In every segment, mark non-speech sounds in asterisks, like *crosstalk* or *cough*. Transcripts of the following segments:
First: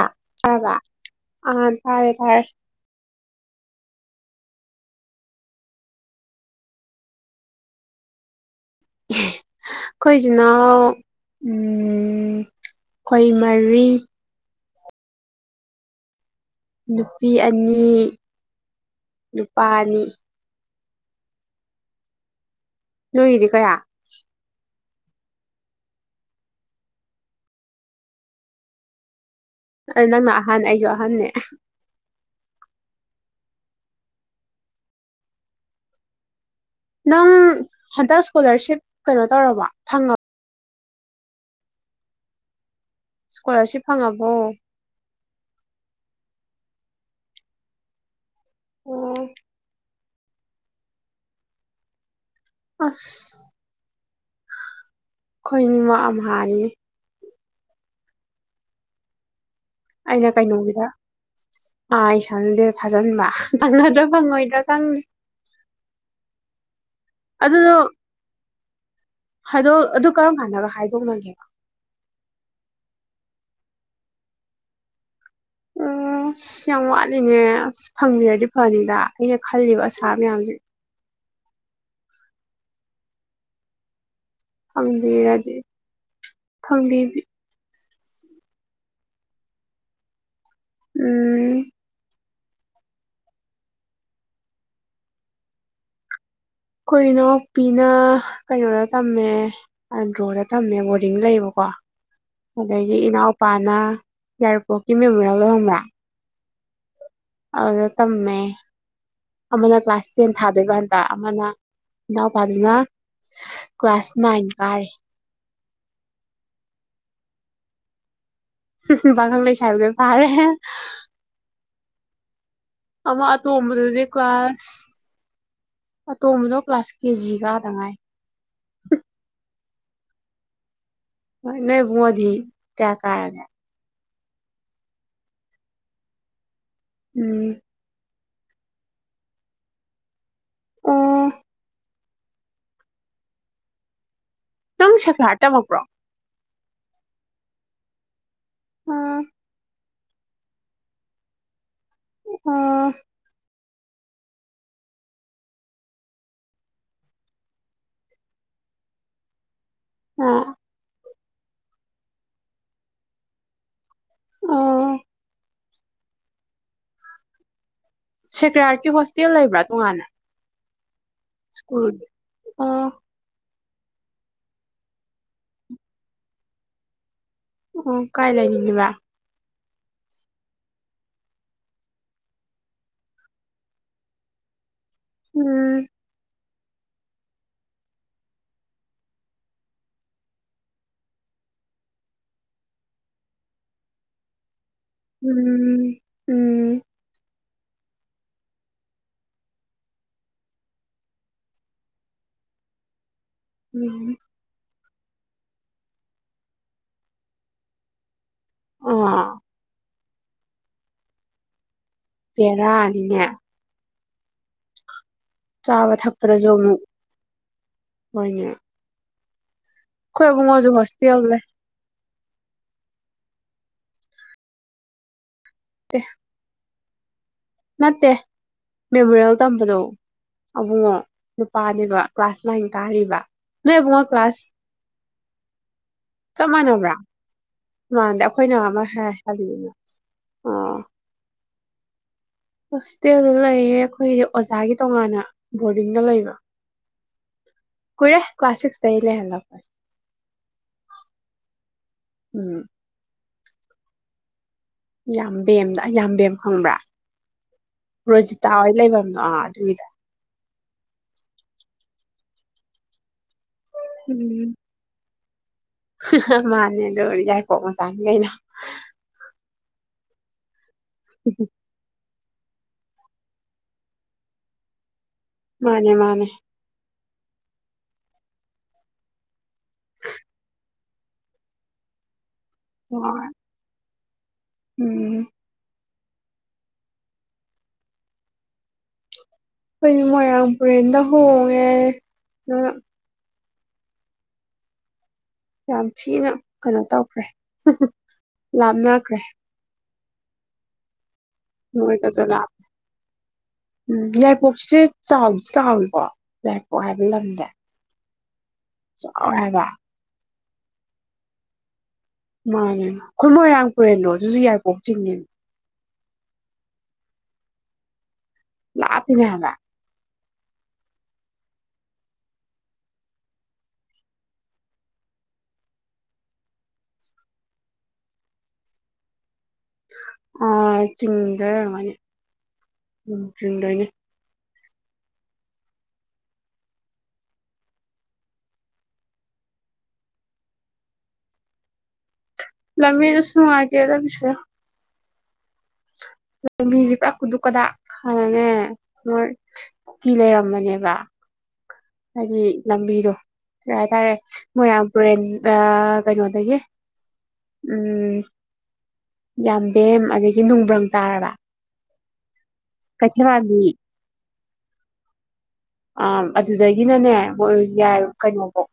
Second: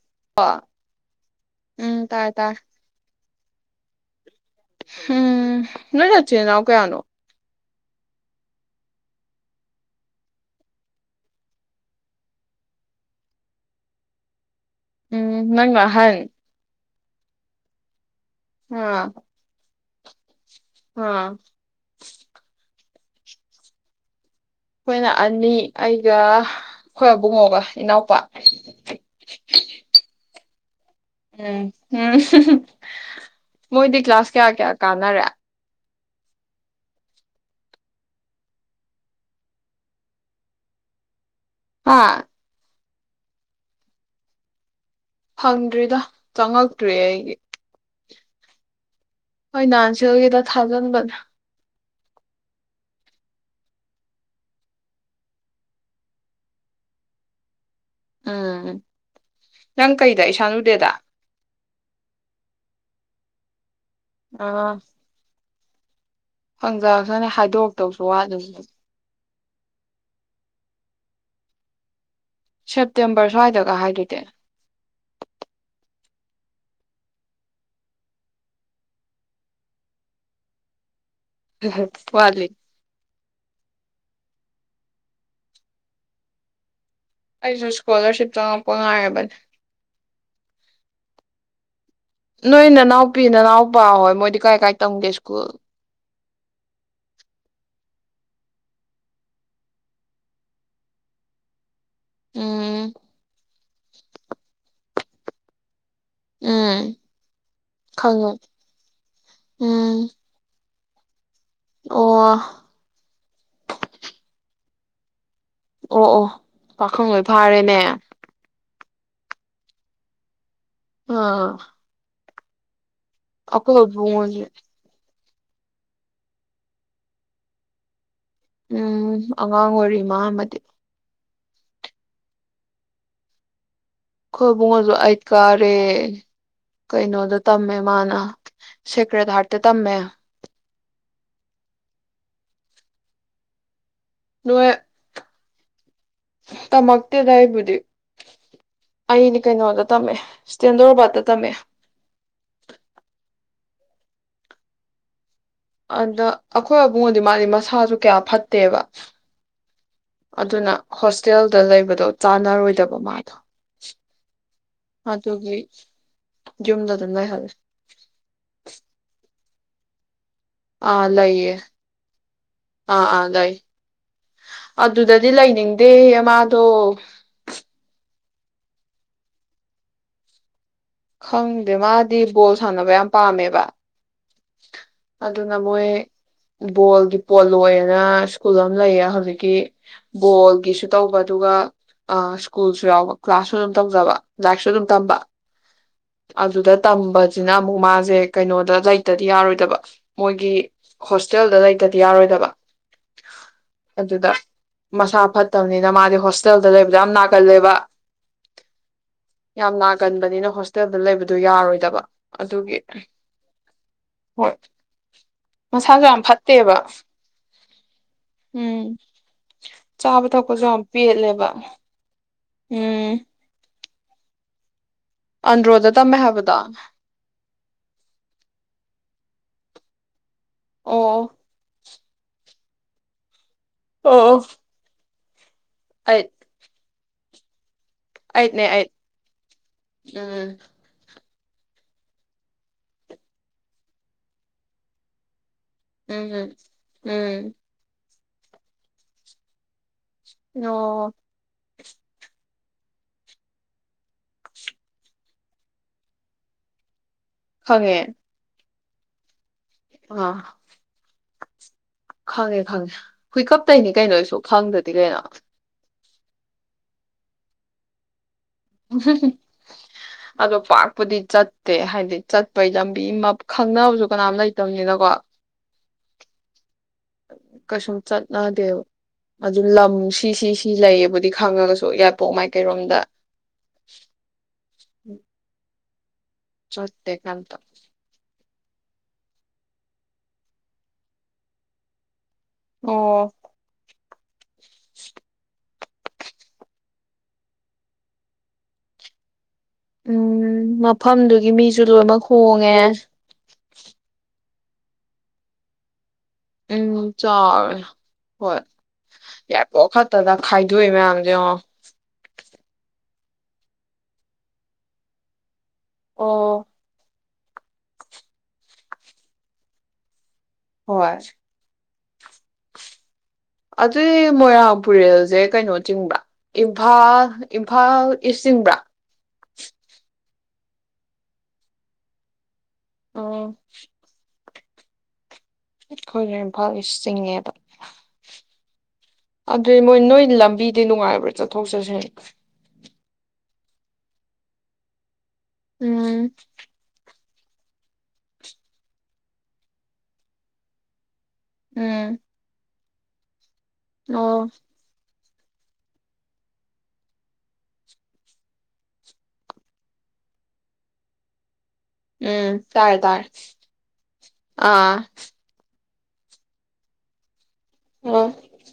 ꯑ ꯑꯣ ꯐꯔꯕ ꯑꯥ ꯎꯝ ꯇꯔꯦ ꯇꯥꯔꯦ ꯇꯔꯦ ꯇꯥꯔꯦ ꯎꯝ ꯅꯣꯏ ꯅꯆꯤꯟ ꯅꯥꯅꯥꯎ ꯀꯌꯥꯅꯣ ꯑꯩꯈꯣꯏ ꯏꯆꯤꯟꯜ ꯏꯅꯥꯎ ꯎꯝ ꯈꯣꯏ ꯃꯔꯤ ꯎꯝ ꯅꯪꯅ ꯑꯥꯍꯜ ꯅꯨꯄꯤ ꯑꯅꯤ ꯑꯥ ꯅꯨꯄꯥ ꯑꯅꯤ *inaudible* ꯑꯥ ꯅꯣꯏꯗꯤ ꯀꯌꯥ ꯑꯩꯈꯣꯏꯅ ꯑꯅꯤ ꯑꯩꯒ ꯑꯩꯈꯣꯏꯕꯨꯡꯉꯣꯒ ꯏꯅꯥꯎꯄꯥ ꯅꯪꯅ ꯍꯥꯟ ꯑꯩꯖꯨ ꯎꯝ ꯎꯝ ꯃꯣꯏꯗꯤ ꯀ꯭ꯂꯥꯁ ꯀꯌꯥ ꯀꯌꯥ ꯀꯥꯟꯅꯔꯦ ꯅꯪ ꯍꯟꯗꯛ ꯏꯁꯀꯣꯂꯥꯔꯁꯤꯞ ꯀꯩꯅꯣ ꯇꯧꯔꯕꯣ ꯐꯪꯉ ꯑ ꯏꯁꯀꯣꯂꯥꯔꯁꯤꯞ ꯐꯪꯉꯕꯣ ꯍꯪꯗ꯭ꯔꯤꯗ ꯆꯪꯉꯛꯇ꯭ꯔꯤꯌꯦ ꯑꯩꯒꯤ ꯑꯣ ꯖꯦꯜꯒꯗ ꯊꯥꯖꯟꯕꯅꯦ ꯑꯁ ꯑꯩꯈꯣꯏꯅꯤꯃꯛ ꯑꯃꯍꯥꯅꯤꯅꯦ ꯎꯝ ꯅꯪ ꯀꯩꯗ ꯑꯩꯅ ꯀꯩꯅꯣꯒꯤꯗ ꯏꯁꯥꯅꯨꯗꯦꯗ ꯑꯥ ꯑꯩ ꯁꯥꯟꯎꯗꯦꯟ ꯊꯖꯟꯕ ꯐꯪꯚꯥꯗ꯭ꯔꯥ ꯐꯪꯉꯣꯏꯗ꯭ꯔꯥ ꯈꯪꯗꯦ *unintelligible* *unintelligible* ꯍꯥꯏꯗꯣꯛꯇꯧꯁꯨ ꯋꯥꯠꯂꯤ ꯍꯥꯏꯗꯣ ꯑꯗꯨ ꯀꯔꯝ ꯀꯥꯟꯗꯒ ꯍꯥꯏꯗꯣꯛꯅꯒꯦ ꯁꯦꯞꯇꯦꯝꯕꯔ ꯁ꯭ꯋꯥꯏꯗꯒ ꯍꯥꯏꯗꯨꯗꯤ ꯑꯣ ꯑꯁ ꯌꯥꯝ ꯋꯥꯠꯂꯤꯉꯦ ꯑꯁ ꯐꯪꯕꯤꯔꯗꯤ ꯐꯅꯤꯗ ꯑꯩꯅ ꯈꯜꯂꯤꯕ ꯑꯁꯥ ꯃꯌꯥꯝꯖꯤ ꯋꯥꯠꯂꯤ ꯐꯪꯕꯤꯔꯗꯤ ꯐꯪꯕꯤ ꯑꯩꯁꯨ ꯏꯁꯀꯣꯂꯥꯔꯁꯤꯞ ꯆꯪꯉꯛꯄ ꯉꯥꯏꯔꯕꯅꯤ ꯎꯝ ꯅꯣꯏ ꯅꯅꯥꯎꯄꯤ ꯅꯅꯥꯎꯄꯥ ꯍꯣꯏ ꯃꯣꯏꯗꯤ ꯀꯥꯏ ꯀꯥꯏ ꯇꯝꯒꯦ ꯁ꯭ꯀꯨꯜ ꯈꯣꯏ ꯅꯥꯎꯄꯤꯅ ꯀꯩꯅꯣꯗ ꯇꯝꯃꯦ ꯑꯟꯗ꯭ꯔꯣꯗ ꯇꯝꯃꯦ ꯕꯣꯔꯗꯤꯡ ꯂꯩꯕꯀꯣ ꯎꯝ ꯑꯗꯒꯤ ꯏꯅꯥꯎꯄꯥꯅ ꯌꯥꯏꯔꯤꯄꯣꯛ ꯏ ꯃꯦꯃꯣꯔꯦꯜ ꯗꯣ ꯈꯪꯕꯔꯥ ꯎꯝ ꯑꯗꯨꯗ ꯈꯪꯉꯦ ꯇꯝꯃꯦ ꯑꯃꯅ ꯎꯝ ꯀ꯭ꯂꯥꯁ ꯇꯦꯟ ꯊꯥꯗꯣꯏꯕ ꯍꯟ ꯇꯥ ꯑꯃꯅ ꯑꯣ ꯏꯅꯥꯎꯄꯥꯗꯨꯅ ꯁꯁ ꯀ꯭ꯂꯥꯁ ꯅꯥꯏꯟ ꯀꯥꯔꯤ ꯑꯣ ꯑꯣ ꯄꯥꯈꯪ ꯂꯣꯏ ꯐꯥꯔꯦꯅꯦ ꯄꯥꯈꯪ ꯂꯩꯁꯥꯕꯤ ꯂꯣꯏ ꯐꯥꯔꯦ ꯑ ꯑꯃ ꯑꯇꯣꯝꯕꯗꯨꯗꯤ ꯏꯕꯨꯡꯉꯣꯁꯨ ꯀ꯭ꯂꯥꯁ ꯑꯇꯣꯝꯕꯗꯣ ꯀ꯭ꯂꯥꯁ ꯀꯦꯖꯤ ꯀꯥꯗ ꯉꯥꯏ ꯎꯝ *unintelligible* ꯉꯥꯡ ꯑꯣꯏꯔꯤ ꯃꯥꯃꯗꯤ ꯍꯣꯏ ꯅꯣꯏ ꯑꯕꯨꯉꯣꯗꯤ ꯀꯌꯥ ꯀꯥꯔꯒꯦ ꯈꯣꯏ ꯑꯕꯨꯉꯣꯖꯨ ꯑꯥꯏꯠ ꯀꯥꯔꯦ ꯀꯩꯅꯣꯗ ꯎꯝ ꯇꯝꯃꯦ ꯃꯥꯅ ꯁꯦꯀꯔ꯭ꯦꯠ ꯍꯥꯔꯠꯇ ꯇꯝꯃꯦ ꯑꯣ ꯅꯣꯏ ꯅꯪ ꯁꯦꯀ꯭ꯔꯥꯠ ꯇꯝꯃꯛꯄ꯭ꯔꯣ ꯇꯃꯛꯇꯦꯗ ꯑꯩꯕꯨꯗꯤ ꯑꯣ ꯑꯩꯅ ꯀꯩꯅꯣꯗꯠ ꯇꯝꯃꯦ ꯁꯇꯦꯟꯗꯔꯔꯣꯕꯥꯠꯇ ꯇꯝꯃꯦ ꯑꯥ ꯑꯗ ꯑꯈꯣꯏ ꯑꯕꯨꯡꯉꯣꯗꯤ ꯃꯥꯗꯤ ꯃꯁꯥꯖꯨ ꯀꯌꯥ ꯐꯠꯇꯦꯕ ꯑꯣ ꯑꯗꯨꯅ ꯍꯣꯁ ꯇꯦꯜꯗ ꯂꯩꯕꯗꯣ ꯆꯥꯟꯅꯔꯣꯏꯗꯕ ꯃꯥꯗꯣ ꯑꯣ ꯑꯗꯨꯒꯤ ꯌꯨꯝꯗ ꯑꯗꯨꯝ ꯂꯩꯍꯧꯔꯦ ꯁꯈꯔꯥꯔꯀꯤ ꯍꯣꯇꯦꯜ ꯂꯩꯕ꯭ꯔ ꯇꯣꯉꯥꯟꯅ ꯑꯥ ꯂꯩꯌꯦ ꯁ꯭ꯀꯨꯜꯒꯤ ꯑꯣ ꯑꯥ ꯑꯥ ꯂꯩ ꯑꯗꯨꯗꯗꯤ ꯂꯩꯅꯤꯡꯗꯦ ꯃꯥꯗꯣ ꯑꯣ ꯀꯥꯏ ꯂꯩꯃꯤꯟꯅꯕ ꯈꯪꯗꯦ ꯃꯥꯗꯤ ꯕꯣꯜ ꯁꯥꯟꯅꯕ ꯌꯥꯝ ꯄꯥꯝꯃꯦꯕ *inaudible* ꯑꯗꯨꯅ ꯃꯣꯏ ꯎꯝ ꯕꯣꯜꯒꯤ ꯄꯣꯜꯂꯣꯏꯌꯦꯅ ꯁ꯭ꯀꯨꯜ ꯑꯃ ꯂꯩꯌꯦ ꯍꯧꯖꯤꯛꯀꯤ ꯕꯣꯜꯒꯤꯁꯨ ꯇꯧꯕ ꯑꯗꯨꯒ ꯑ ꯁ꯭ꯀꯨꯜꯁꯨ ꯌꯥꯎꯕ ꯀ꯭ꯂꯥꯁꯁꯨ ꯑꯗꯨꯝ ꯇꯧꯖꯕ ꯂꯥꯏꯔꯤꯛꯁꯨ ꯑꯗꯨꯝ ꯇꯝꯕ ꯎꯝ ꯑꯗꯨꯗ ꯎꯝ ꯇꯝꯕ ꯁꯤꯅ ꯑꯃꯨꯛ ꯃꯥꯁꯦ ꯀꯩꯅꯣꯗ ꯂꯩ ꯇꯗꯤ ꯌꯥꯔꯣꯏꯗꯕ ꯃꯣꯏꯒꯤ ꯍꯣꯁꯇꯦꯜꯗ ꯂꯩꯇꯗꯤ ꯌꯥꯔꯣꯏꯗꯕ ꯎꯝ ꯑꯗꯨꯗ ꯃꯁꯥ ꯐꯠꯇꯕꯅꯤꯅ ꯃꯥꯗꯤ ꯍꯣꯁꯇꯦꯜꯗ ꯂꯩꯕꯗ ꯌꯥꯝ ꯅꯥꯒꯜꯂꯦꯕ ꯑꯥ ꯌꯥꯝ ꯅꯥꯒꯟꯕꯅꯤꯅ ꯍꯣꯁꯇꯦꯜꯗ ꯂꯩꯕꯗꯨꯣ ꯌꯥꯔꯣꯏꯗꯕ ꯑꯗꯨꯒꯤ ꯕꯦꯔꯥꯅꯤꯅꯦ ꯍꯣꯏ ꯆꯥꯕ ꯃꯁꯥꯁꯨ ꯌꯥꯝ ꯊꯛꯄꯗꯁꯨ ꯐꯠꯇꯦꯕ ꯑꯃꯨꯛ ꯍꯣꯏꯅꯦ ꯎꯝ ꯆꯥꯕ ꯑꯩꯈꯣꯏ ꯊꯛꯄꯁꯨ ꯑꯕꯨꯡꯉꯣꯁꯨ ꯌꯥꯝ ꯍꯣꯁꯇꯦꯜ ꯂꯩ ꯄꯦꯠꯂꯦꯕ ꯎꯝ ꯑꯟꯔꯣꯗꯗꯥ ꯇꯦ ꯇꯝꯃꯦ ꯍꯥꯏꯕꯗꯣ ꯅꯠꯇꯦ ꯃꯦꯃꯣꯔꯤꯌꯦꯜ ꯇꯝꯕꯗꯣ ꯑꯕꯨꯡꯉꯣ ꯑꯣ ꯅꯨꯄꯥꯅꯦꯕ ꯀ꯭ꯂꯥꯁ ꯅꯥꯏꯟ ꯀꯥꯔꯤꯕ ꯅ ꯃꯨꯡꯉ ꯑꯣ ꯀ꯭ꯂꯥꯁ ꯑꯩꯠ ꯆꯃꯅ꯭ꯔꯥ ꯃꯥꯟꯗ ꯑꯩꯠꯅꯦ ꯑꯩꯈꯣꯏꯅ ꯑꯃ ꯑꯩꯠ ꯍꯥꯏ ꯍꯥꯏꯕꯤꯅ ꯎꯝ ꯑꯣ ꯍꯣꯁꯇꯦꯜꯗ ꯂꯩꯌꯦ ꯑꯩꯈꯣꯏ ꯑꯣꯖꯥꯒꯤ ꯇꯣꯉꯥꯟꯅ ꯕꯣꯔꯗꯤꯡꯗ ꯂꯩꯕ ꯎꯝ ꯎꯝ ꯀꯨꯏꯔꯦ ꯀ꯭ꯂꯥꯁ ꯁꯤꯛ꯭ꯁꯇꯩ ꯂꯩꯦꯍꯟꯂꯛꯄꯅꯦ ꯑꯣ ꯎꯝ ꯌꯥꯝꯕꯦꯝꯗ ꯌꯥꯝꯕꯦꯝ ꯈꯪꯕ꯭ꯔꯥ ꯔꯣꯖꯤ ꯇ ꯑꯣꯏ ꯂꯩꯐꯝ ꯑꯥ ꯑꯗꯨꯒꯤ ꯑ ꯈꯪꯉꯦ ꯈꯪꯉꯦ ꯍꯨꯏꯀꯞ ꯇꯩꯅꯤ ꯀꯩꯅꯣ ꯑꯩꯁꯨ ꯈꯪꯗ꯭ꯔꯗꯤ ꯀꯩꯅꯣ ꯍꯍ ꯃꯥꯅꯦ ꯗꯣ ꯌꯥꯏꯔꯤꯄꯣꯛ ꯃꯆꯥꯡꯅꯤ ꯀꯩꯅꯣ ꯑꯗꯣ ꯄꯥ ꯗꯤ ꯆꯠꯇꯦ ꯍꯥꯏꯗꯤ ꯆꯠꯄꯩ ꯂꯝꯕꯤ ꯈꯪꯅꯕꯁꯨ ꯀꯅꯥꯝ ꯂꯩꯇꯕꯅꯤꯅꯀꯣ ꯃꯥꯅꯦ ꯃꯥꯅꯦ ꯀꯩꯁꯨꯝ ꯆꯠꯅꯗꯦꯕ ꯑꯗꯨ ꯂꯝ ꯁꯤ ꯁꯤ ꯁꯤ ꯂꯩꯌꯦꯕꯨꯗꯤ ꯈꯪꯉꯒꯁꯨ ꯄꯣꯛ ꯃꯥꯏꯀꯩꯔꯣꯝꯗ ꯍꯣꯏ ꯎꯝ ꯆꯠꯇꯦ ꯀꯩꯝꯇ ꯈꯣꯏ ꯃꯣꯏꯔꯥꯡꯄꯨꯔꯦꯟꯗ ꯍꯣꯡꯉꯦ ꯑꯣ ꯌꯥꯝ ꯊꯤꯅ ꯀꯩꯅꯣ ꯇꯧꯈ꯭ꯔꯦ ꯂꯥꯞꯅꯈ꯭ꯔꯦ ꯎꯝ ꯃꯥ ꯐꯝꯗꯨꯒꯤ ꯃꯤꯁꯨ ꯂꯣꯏꯅꯃꯛ ꯅꯣꯏꯒꯁꯨ ꯂꯥꯞ ꯍꯣꯡꯉꯦ ꯎꯝ ꯌꯥꯏꯔꯤꯄꯣꯛꯁꯦ ꯆꯥꯎ ꯆꯥꯎꯏꯤꯀꯣ ꯎꯝ ꯆꯥꯢ ꯍꯣꯏ ꯆꯥꯎꯔꯦ ꯍꯥꯏꯕ ꯌꯥꯏꯄꯣꯛ ꯈꯛꯇꯗ ꯈꯥꯏꯗ꯭ꯋꯤ ꯃꯌꯥꯝꯖꯤ ꯌꯦꯡꯉꯣ ꯃꯥꯅꯦ ꯑꯩꯈꯣꯏ ꯃꯣꯏꯔꯥꯡ ꯄꯨꯨꯔꯦꯟꯅꯣ ꯑꯗꯨꯁꯨ ꯌꯥꯢꯔꯤꯄꯣꯛ ꯆꯤꯡꯅ ꯑꯣ ꯂꯥꯛꯄꯤꯅꯦ ꯍꯥꯏꯕ ꯍꯣꯢ ꯑꯗꯨꯏ ꯃꯣꯏꯔꯥꯡꯄꯨꯔꯦꯜꯁꯦ ꯀꯩꯅꯣ ꯆꯤꯡꯕ꯭ꯔ ꯏꯝꯐꯥꯜ ꯏꯝꯐꯥꯜ ꯏꯁ ꯆꯤꯡꯕ꯭ꯔꯥ ꯑ ꯆꯤꯡꯗꯣꯢ ꯑꯣꯢꯔꯝꯒꯅꯤ ꯎꯝ ꯆꯤꯡꯗꯣꯢꯅꯤ ꯑꯩꯈꯣꯏ ꯏꯝꯐꯥꯜ ꯏꯁ ꯆꯤꯡꯉꯦꯕ ꯑꯗꯨꯏ ꯃꯣꯏ ꯅꯣꯏ ꯂꯝꯕꯤꯗꯤ ꯅꯨꯡꯉꯥꯏꯕ꯭ꯔꯥ ꯆꯠꯊꯣꯛ ꯆꯠꯁꯤ ꯂꯝꯃꯤꯗꯨꯁꯨ ꯅꯨꯡꯉꯥꯏꯇꯦꯗ ꯁ ꯎꯝ ꯂꯝꯕꯤꯖꯤ ꯄ꯭ꯔꯥ ꯀꯨꯗꯨꯛꯀꯗꯥꯛ ꯍꯥꯅꯅꯦ ꯃꯣꯏ ꯀꯨꯀꯤ ꯂꯩꯔꯝꯕꯅꯦꯕ ꯎꯝ ꯍꯥꯏꯗꯤ ꯂꯝꯕꯤꯗꯣ ꯇꯇꯥꯔꯦ ꯑꯣ ꯃꯣꯏꯔꯝꯄꯨꯔꯦꯟ ꯀꯩꯅꯣꯗꯒꯤ ꯎꯝ ꯌꯥꯝꯕꯦꯝ ꯑꯗꯒꯤ ꯅꯨꯡꯕ꯭ꯔꯪ ꯇꯥꯔꯕ ꯎꯝ ꯇꯥꯔꯦ ꯇꯥꯔꯦ ꯀꯩꯆꯅꯥꯔꯃꯤ ꯑꯥ ꯑꯝ ꯑꯗꯨꯗꯒꯤ ꯅꯅꯦ ꯀꯣꯏꯔꯨꯖ ꯌꯥꯔ ꯑꯣ ꯀꯩꯅꯣꯕꯣꯛ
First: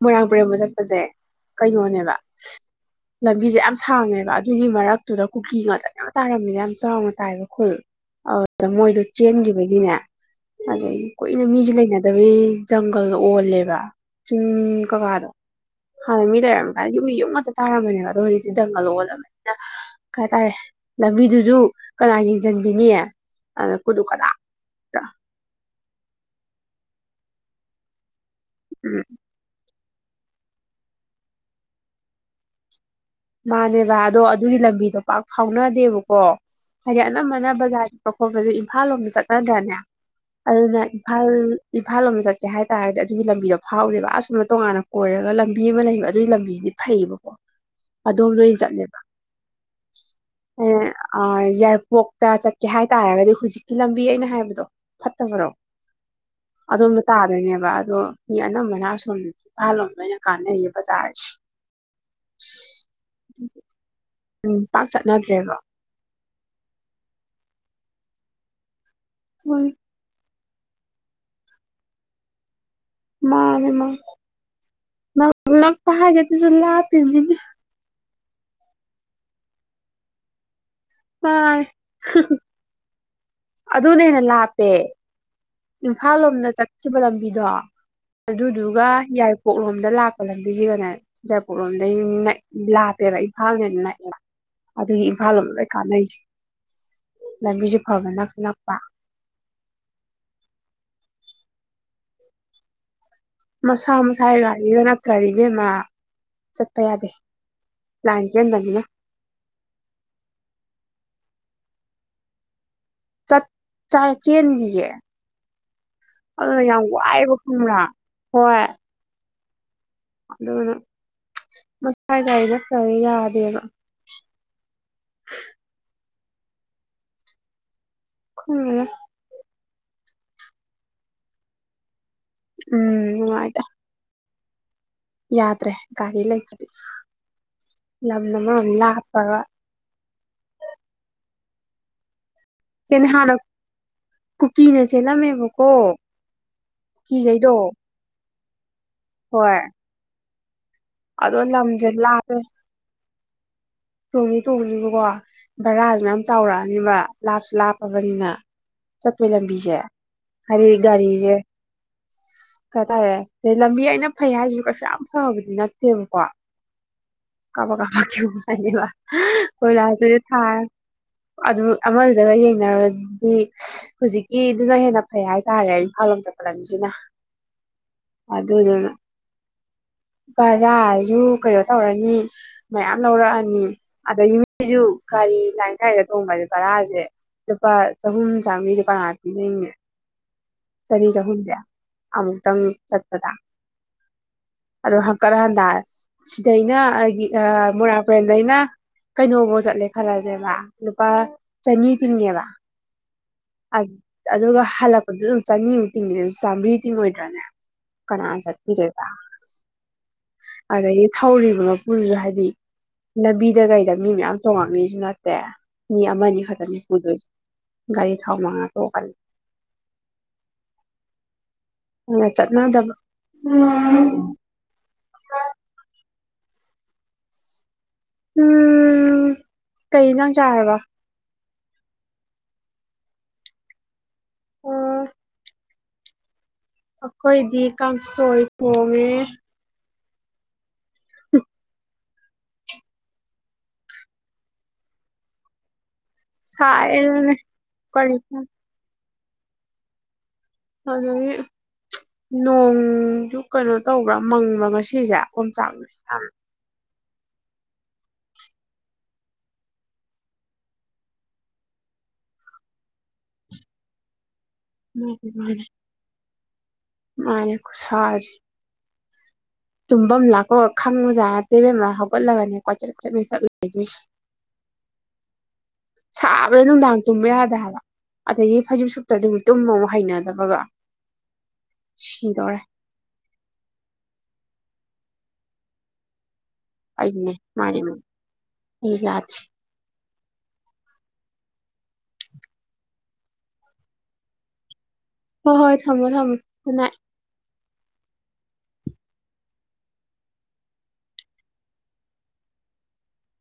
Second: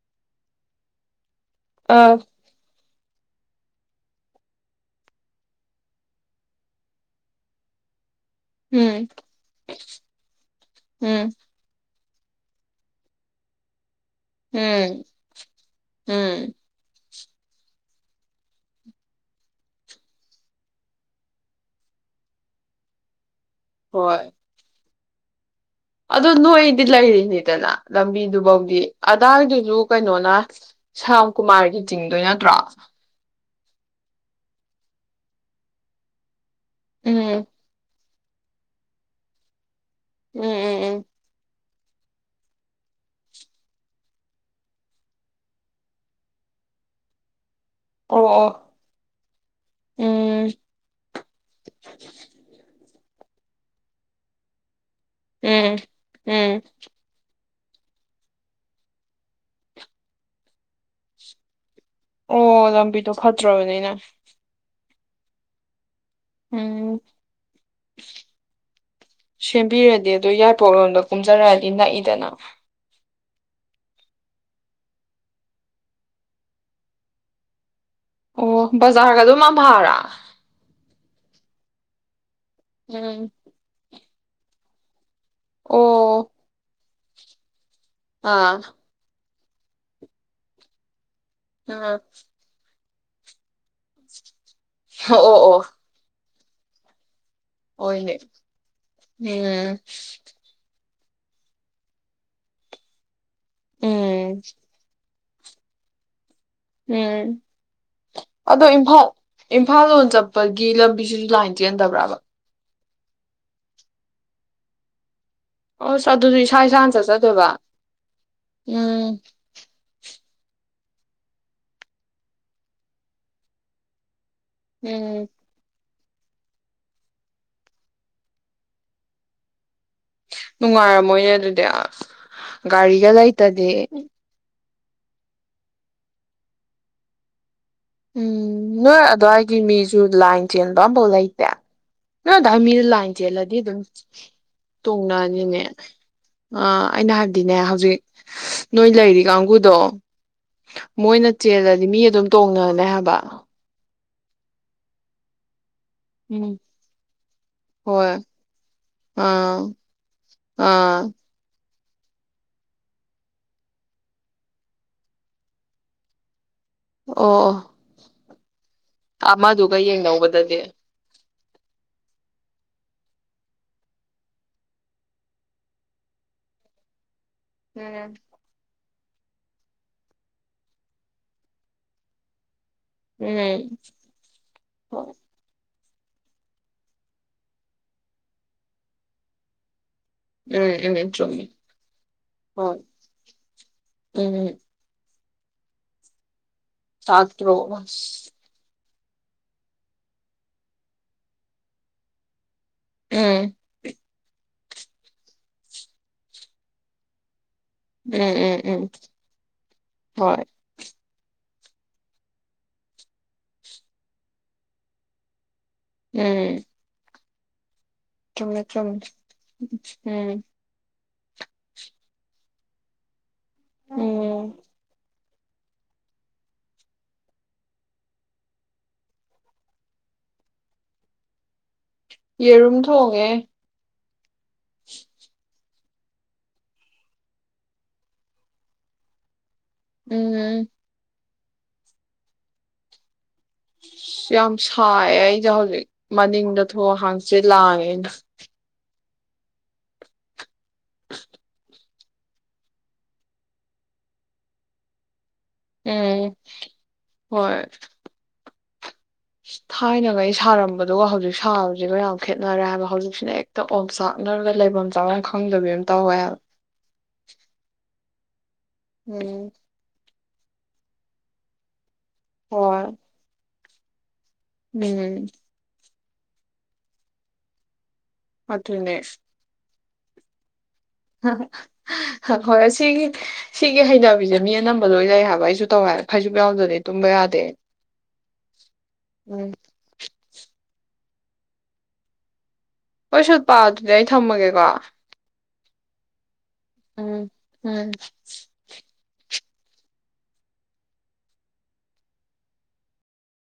ꯃꯣꯏꯔꯥꯡ ꯕꯔꯦꯃꯥ ꯆꯠꯄꯖꯦ ꯀꯩꯅꯣꯅꯦꯕ ꯑ ꯂꯝꯕꯤꯖꯦ ꯌꯥꯝ ꯁꯥꯡꯉꯦꯕ ꯑꯗꯨꯒꯤ ꯃꯔꯛꯇꯨꯗ ꯀꯨꯀꯤ ꯉꯥꯛꯇ ꯌꯥꯝ ꯇꯥꯔꯝꯃꯤꯅ ꯌꯥꯝ ꯆꯥꯎꯅ ꯇꯥꯏꯕ ꯈꯨꯜ ꯑꯧꯗ ꯃꯣꯏꯗꯣ ꯎꯝ ꯆꯦꯟꯒꯤꯕꯒꯤꯅꯦ ꯑꯗꯒꯤ ꯎꯝ ꯀꯨꯏꯅ ꯃꯤꯖꯨ ꯂꯩꯅꯗ ꯗꯋꯦ ꯖꯪꯒꯜ ꯑꯣꯜꯂꯦꯕ ꯎꯝ ꯀꯀꯥꯗꯥ ꯍꯥꯅ ꯃꯤ ꯎꯝ ꯂꯩꯔꯝ ꯗꯥꯏ ꯌꯨꯝꯒꯤ ꯌꯨꯝ ꯑꯃꯠꯇ ꯇꯥꯔꯝꯃꯅꯦꯕ ꯑꯗꯣ ꯍꯧꯖꯤꯛꯇꯤ ꯖꯪꯒꯜ ꯑꯣꯜꯂꯕꯅꯤꯅ ꯀꯩꯍꯇꯥꯔꯦ ꯂꯝꯕꯤꯗꯨꯖꯨ ꯀꯅꯥꯟ ꯌꯦꯡꯖꯤꯟꯕꯤꯅꯤ ꯑꯅ ꯀꯨꯗꯨ ꯍꯣꯏ ꯀꯗꯥꯛ ꯇꯥ ꯑꯗꯣ ꯅꯣꯏꯗꯤ ꯂꯩꯔꯤꯅꯤꯗꯅ ꯂꯝꯕꯤꯗꯨ ꯕꯧꯗꯤ ꯎꯝ ꯑꯗꯥꯔ ꯗꯖꯨ ꯀꯩꯅꯣꯅ ꯁꯥꯝꯀꯨꯃꯥꯔꯒꯤ ꯆꯤꯡꯗꯣꯏ ꯅꯠꯇ꯭ꯔꯣ ꯃꯥꯅꯦꯕ ꯑꯗꯣ ꯑꯗꯨꯒꯤ ꯂꯝꯕꯤꯗꯣ ꯄꯥꯛ ꯐꯥꯎꯅꯗꯦꯕꯀꯣ ꯍꯔꯤ ꯎꯝ ꯑꯅꯝꯕꯅ ꯕꯖꯥꯔ ꯑꯣꯀꯣꯕꯦꯂꯤ ꯏꯝꯐꯥꯜ ꯂꯣꯝꯗ ꯆꯠꯅꯗ꯭ꯔꯅꯦ ꯎꯝ ꯎꯝ ꯑꯗꯨꯅ ꯎꯝ ꯏꯐꯜ ꯏꯐꯥꯜ ꯂꯣꯝꯗ ꯆꯠꯀꯦ ꯍꯥꯏ ꯇꯥꯔꯗꯤ ꯑꯗꯨꯒꯤ ꯂꯝꯕꯤꯗꯣ ꯐꯥꯎꯔꯦꯕ ꯑꯁꯨꯝꯅ ꯇꯣꯉꯥꯟꯅ ꯀꯣꯏꯔꯒ ꯂꯝꯕꯤ ꯑꯃ ꯂꯩꯕ ꯑꯗꯨꯒꯤ ꯂꯝꯕꯤꯖꯤꯗꯤ ꯐꯩꯌꯦꯕꯀꯣ ꯑꯣ ꯑꯗꯣꯝ ꯑꯣ ꯂꯣꯏꯟ ꯆꯠꯂꯦꯕ ꯎꯝ ꯑꯦ ꯑꯥꯏ ꯌꯥꯔꯤꯄꯣꯔꯇ ꯆꯠꯀꯦ ꯍꯥꯏꯇꯥꯔꯒꯗꯤ ꯍꯨ ꯍꯨꯖꯤꯛꯀꯤ ꯂꯝꯕꯤ ꯑꯩꯅ ꯍꯥꯏꯕꯗꯣ ꯐꯠꯇꯕꯔꯣ ꯎꯝ ꯎꯝ ꯑꯗꯣꯝꯗ ꯇꯥꯗꯣꯏꯅꯦꯕ ꯕ ꯑꯗꯣ ꯃꯤ ꯑꯅꯝꯕꯅ ꯑꯁꯣꯝ ꯏꯝꯐꯥꯜ ꯂꯣꯝꯗ ꯑꯣꯏꯅ ꯀꯥꯟꯅꯩꯌꯦ ꯕꯖꯥꯔꯁꯤ ꯑꯣ ꯂꯝꯕꯤꯗꯣ ꯐꯠꯇ꯭ꯔꯕꯅꯤꯅ ꯎꯝ ꯄꯥꯛ ꯆꯠꯅꯗ꯭ꯔꯦꯕ ꯎꯝ ꯍꯣꯏ ꯁꯦꯝꯕꯤꯔꯗꯤ ꯑꯗꯣ ꯌꯥꯠ ꯄꯣꯔꯣꯟꯗꯣ ꯀꯨꯝꯖꯔꯗꯤ ꯅ ꯅꯛꯏꯗꯅ ꯃꯥꯅꯦ ꯃꯥ ꯃꯥ ꯅꯛꯄ ꯍꯥꯏꯖꯦ ꯗꯨꯁꯨ ꯂꯥꯞꯄꯤꯝꯅꯤꯅꯦ ꯑꯣ ꯕꯖꯥꯔꯒꯗꯨ ꯃꯝꯍꯥꯔꯥ ꯎꯝ ꯍ ꯍ ꯎꯝ ꯗꯨꯅꯥ ꯍꯦꯅ ꯂꯥꯞꯄꯦ ꯏꯝꯐꯥꯜ ꯑꯣ ꯂꯣꯝꯗ ꯆꯠ ꯁꯤꯕ ꯂꯝꯕꯤꯗꯣ ꯑꯥ ꯑꯗꯨꯗꯨꯒ ꯌꯥꯏ ꯀꯣꯛꯂꯣꯝꯗ ꯂꯥꯛꯄ ꯂꯝꯕꯤꯁꯤꯒꯅꯦ ꯄꯣꯗ ꯑꯥ ꯂꯥ ꯄꯦꯔꯏꯐꯥꯜꯅꯦꯅ ꯑꯗꯨꯒꯤ ꯏꯝꯐꯥꯜ ꯂꯣꯝꯗ ꯂꯣꯏ ꯀꯥꯟꯅꯩꯁꯦ ꯑꯣꯏꯅꯦ ꯅꯛꯄ ꯎꯝ ꯃꯁꯥ ꯎꯝ ꯃꯁꯥꯑꯒꯒꯥꯔꯤꯅ ꯀꯔꯤꯔꯤꯕ ꯃꯥ ꯎꯝ ꯑꯗꯣ ꯆꯦꯟꯗꯕꯅꯤꯅ ꯏꯝꯐꯥꯜ ꯏꯝꯐꯥꯜ ꯂꯣꯟ ꯆꯠꯄꯒꯤ ꯂꯝ ꯃꯤꯖꯤꯁꯨ ꯂꯥꯏꯟ ꯆꯦꯟꯍꯦꯟꯗꯕ꯭ꯔꯕ ꯆ ꯆꯥꯆꯦꯟ ꯂ ꯑꯣꯁ ꯑꯗꯨꯗꯤ ꯏꯁꯥ ꯏꯁꯥꯅ ꯆꯠꯆꯗꯕ ꯈꯪꯕ꯭ꯔꯥ ꯍꯣꯏ ꯎꯝ ꯑꯗꯨꯅ ꯃꯁꯥꯏꯗ ꯑꯩꯅ ꯈ꯭ꯔ ꯌꯥꯗꯦꯕ ꯎꯝ ꯈ ꯅꯨꯡꯉꯥꯏꯔꯝꯃꯣꯏꯅꯦ ꯑꯗꯨꯗꯤ ꯑꯁ ꯎꯝ ꯒꯥꯔꯤꯒ ꯂ ꯅꯨꯡꯉꯥꯏꯇꯦ ꯑꯥꯏꯇꯗꯤ ꯌꯥꯗ꯭ꯔꯦ ꯒꯥꯔꯤ ꯂꯩꯇꯗꯤ ꯎꯝ ꯅꯣꯏ ꯑꯗꯨꯋꯥꯏꯒꯤ ꯃꯤꯁꯨ ꯂꯥꯏꯟ ꯆꯦꯟꯕ ꯑꯃꯐꯥꯎ ꯂꯩꯦ ꯇ ꯅꯗ ꯃꯤꯗ ꯂꯥꯏꯟ ꯍꯥꯟꯅ ꯆꯦꯜꯂꯗꯤ ꯑꯗꯨꯝ ꯀꯨꯀꯤꯅ ꯇꯣꯡꯅꯅꯤꯅꯦ ꯆꯦꯜꯂꯝꯃꯦꯕꯀꯣ ꯑꯩꯅ ꯀꯨꯀꯤꯈꯩꯗꯣ ꯍꯥꯏꯕꯗꯤꯅꯦ ꯍꯧꯖꯤꯛ ꯅꯣꯏ ꯂꯩꯔꯤ ꯍꯣꯏ ꯀꯥꯡꯕꯨꯨꯗꯣ ꯃꯣꯏꯅ ꯑꯗꯣ ꯆꯦꯜꯂꯗꯤ ꯂꯝꯁꯦ ꯃꯤ ꯑꯗꯨꯝ ꯂꯥꯞꯄꯦ ꯇꯣꯡꯅꯅꯤ ꯌꯥꯕ ꯇꯣꯡꯅꯤ ꯇꯣꯡꯧꯕꯅꯤꯕꯀꯣ ꯚꯔꯥꯁꯨ ꯃ ꯌꯥꯝ ꯎꯝ ꯆꯥꯎꯔꯛꯑꯅꯤꯕ ꯂꯥꯞꯁꯨ ꯍꯣꯏ ꯂꯥꯞꯄꯕꯅꯤꯅ ꯆꯠꯄꯩ ꯑꯥ ꯂꯝꯕꯤꯁꯦ ꯍꯥꯏꯗꯤ ꯑꯥ ꯒꯥꯔꯤꯁꯦ ꯀꯇꯥꯔꯦ ꯑꯩ ꯂꯝꯕꯤ ꯑꯩꯅ ꯐꯩ ꯍꯥꯏꯗꯨꯁꯨ ꯀꯩꯁꯨ ꯌꯥꯝ ꯐꯕꯗꯤ ꯅꯠꯇꯦꯕꯀꯣ ꯀꯕ ꯀ ꯍꯥꯏ ꯋꯥ ꯑꯥ ꯃꯥꯗꯨꯒ ꯌꯦꯡꯅꯧꯕꯗꯗꯤ ꯑꯗꯨ ꯑꯃꯗꯨꯗꯒ ꯌꯦꯡꯅꯔꯗꯤ ꯍꯧꯖꯤꯛꯀꯤꯗꯨꯅ ꯍꯦꯟꯅ ꯐꯩ ꯍꯥꯏꯇꯥꯔꯦ ꯏꯝꯐꯥꯜ ꯂꯣꯝ ꯆꯠꯄ ꯂꯝꯁꯤꯅ ꯎꯝ ꯑꯗ ꯑꯗꯨꯅ ꯚꯖꯥꯖꯨ ꯀꯩꯅꯣ ꯇꯧꯔꯅꯤ ꯃꯌꯥꯝ ꯂꯧꯔꯛꯑꯅꯤ ꯎꯝ ꯑꯗꯒꯤ ꯃꯤꯁꯨ ꯍꯣꯏ ꯒꯥꯔꯤ ꯂꯥꯏ ꯀꯥꯏꯗ ꯇꯧꯅꯒꯦ ꯕꯥꯔꯖꯦ ꯂꯨꯄꯥ ꯆꯍꯨꯝ ꯆꯥꯝꯃꯔꯤꯖꯦ ꯀꯅꯥ ꯄꯤꯅꯤꯡꯅꯦ ꯎꯝ ꯆꯅꯤ ꯎꯝ ꯆꯨꯝꯃꯤ ꯆꯍꯨꯝꯖꯦ ꯑꯃꯨꯛꯇꯪ ꯍꯣꯏ ꯆꯠꯄꯗ ꯎꯝ ꯀꯠꯍꯟꯗꯥꯔ ꯗꯩꯅ ꯑꯒꯤ ꯑ ꯇꯥꯛꯇ꯭ꯔꯣ ꯑꯁ ꯃꯣꯔꯥꯡꯄꯨꯂꯦꯟꯗꯩꯅ ꯀꯩꯅꯣꯕꯣ ꯆꯠꯂꯦ ꯈꯜꯂꯖꯦꯕ ꯂꯨꯄꯥ ꯆꯅꯤ ꯇꯤꯡꯉꯦꯕ ꯎꯝ ꯑꯗꯨꯒ ꯍꯜꯂꯛꯄꯗꯨꯝ ꯆꯅꯤꯃꯨꯛ ꯇꯤꯡꯉꯤꯅꯦ ꯆꯥꯝꯃ꯭ꯔꯤ ꯇꯤꯡꯉꯣꯏꯗ꯭ꯔꯅꯦ ꯎꯝ ꯀꯅꯥ ꯎꯝ ꯎꯝ ꯆꯠꯄꯤꯗꯣꯏꯕ ꯍꯣꯏ ꯑꯗꯒꯤ ꯊꯧꯔꯤꯕ ꯃꯄꯨꯗꯨꯁꯨ ꯍꯥꯏꯗꯤ ꯂꯝꯕꯤꯗ ꯀꯩꯗ ꯃꯤ ꯃꯌꯥꯝ ꯇꯣꯡꯉꯝꯃꯤꯁꯨ ꯅꯠꯇꯦ ꯃꯤ ꯑꯝꯅꯤ ꯎꯝ ꯈꯇꯅꯦ ꯄꯨꯗꯣꯏ ꯆꯨꯝꯃꯦ ꯆꯨꯝ ꯎꯝ ꯑ ꯆꯠꯅꯗꯕ ꯎꯝ ꯎꯝ ꯀꯩ ꯏꯟꯖꯥꯡ ꯆꯥꯔꯕ ꯌꯦꯔꯨꯝ ꯊꯣꯡꯉꯦ ꯑꯈꯣꯏꯗꯤ ꯀꯥꯡꯁꯣꯏ ꯊꯣꯉꯦ ꯎꯝ ꯎꯝ ꯌꯥꯝ ꯁꯥꯏ ꯑꯩꯖꯦ ꯍꯧꯖꯤꯛ ꯃꯅꯤꯡꯗ ꯊꯣ ꯁꯥꯏꯌꯦꯅꯅꯦ ꯍꯥꯡꯆꯤꯠ ꯂꯥꯡꯉꯦꯅ ꯀꯔꯤ ꯑꯗꯒꯤ ꯅꯣꯡꯁꯨ ꯀꯩꯅꯣ ꯇꯧꯕ꯭ꯔꯥ ꯃꯪꯕ ꯉꯁꯤꯖꯦ ꯑꯣꯝꯆꯥꯛꯅꯩ ꯌꯝ ꯎꯝ ꯍꯣꯏ ꯊꯥꯏꯅꯉꯩ ꯁꯥꯔꯝꯕꯗꯨꯒ ꯍꯧꯖꯤꯛ ꯁꯥꯕꯖꯤꯒ ꯌꯥꯝ ꯈꯦꯠꯅꯔꯦ ꯍꯥꯏꯕ ꯍꯧꯖꯤꯛꯁꯤꯅ ꯍꯦꯛꯇ ꯑꯣꯟꯆꯥꯛꯅꯔꯒ ꯂꯩꯕꯝ ꯆꯥꯕꯝ ꯃꯥꯅꯤ ꯃꯥꯅꯤ ꯈꯪꯗꯕꯤ ꯑꯝ ꯇꯧꯌꯦ ꯍꯕ ꯃꯥꯅꯦ ꯀꯨꯁꯥ ꯎꯝ ꯇꯨꯝꯕꯝ ꯂꯥꯛꯄꯝꯒ ꯈꯪꯕ ꯖꯥꯠ ꯅꯠꯇꯦ ꯢꯕꯦꯝꯃꯥ ꯍꯧꯒꯠꯂꯒꯅꯦꯀꯣ *unintelligible* ꯍꯣꯏ ꯆꯠꯂꯦ *unintelligible* ꯎꯝ꯫ ꯁꯥꯕꯗ ꯅꯨꯡꯗꯥꯡ ꯇꯨꯝꯕ ꯌꯥꯗꯦ ꯍꯥꯏꯕ꯫ ꯑꯗꯩꯒꯤ ꯐꯩꯖꯨꯞ ꯑꯗꯨꯅꯦ ꯁꯨꯞꯇ ꯑꯗꯨꯝ ꯇꯨꯝꯔ ꯍꯩꯅꯗꯕꯒ꯫ ꯁꯤꯗꯧꯔꯦ ꯍꯣꯏ ꯁꯤꯒꯤ ꯁꯤꯒꯤ ꯍꯩꯅꯕꯤꯁꯦ꯫ ꯃꯤ ꯑꯅꯝꯕ ꯂꯣꯏ ꯂꯩ ꯍꯥꯏꯕ ꯑꯩꯁꯨ ꯇꯧ ꯍꯥꯏꯕ ꯐꯩꯖꯨꯞ ꯌꯥꯥꯎꯗꯗꯤ ꯇꯨꯝꯕ ꯑꯩꯅꯦ ꯌꯥꯗꯦ ꯃꯥꯅꯦ ꯃꯥꯅꯦ ꯑꯩ ꯌꯥꯗꯦ *unintelligible* ꯍꯣꯏ ꯁꯤꯜꯄꯥ ꯑꯗꯨꯗꯤ ꯑꯩ ꯊꯝꯃꯒꯦꯀꯣ꯫ ꯍꯣꯏ ꯍꯣꯏ ꯊꯝꯃꯣ ꯊꯝꯃꯣ꯫ Good night. ꯎꯝ ꯎꯝ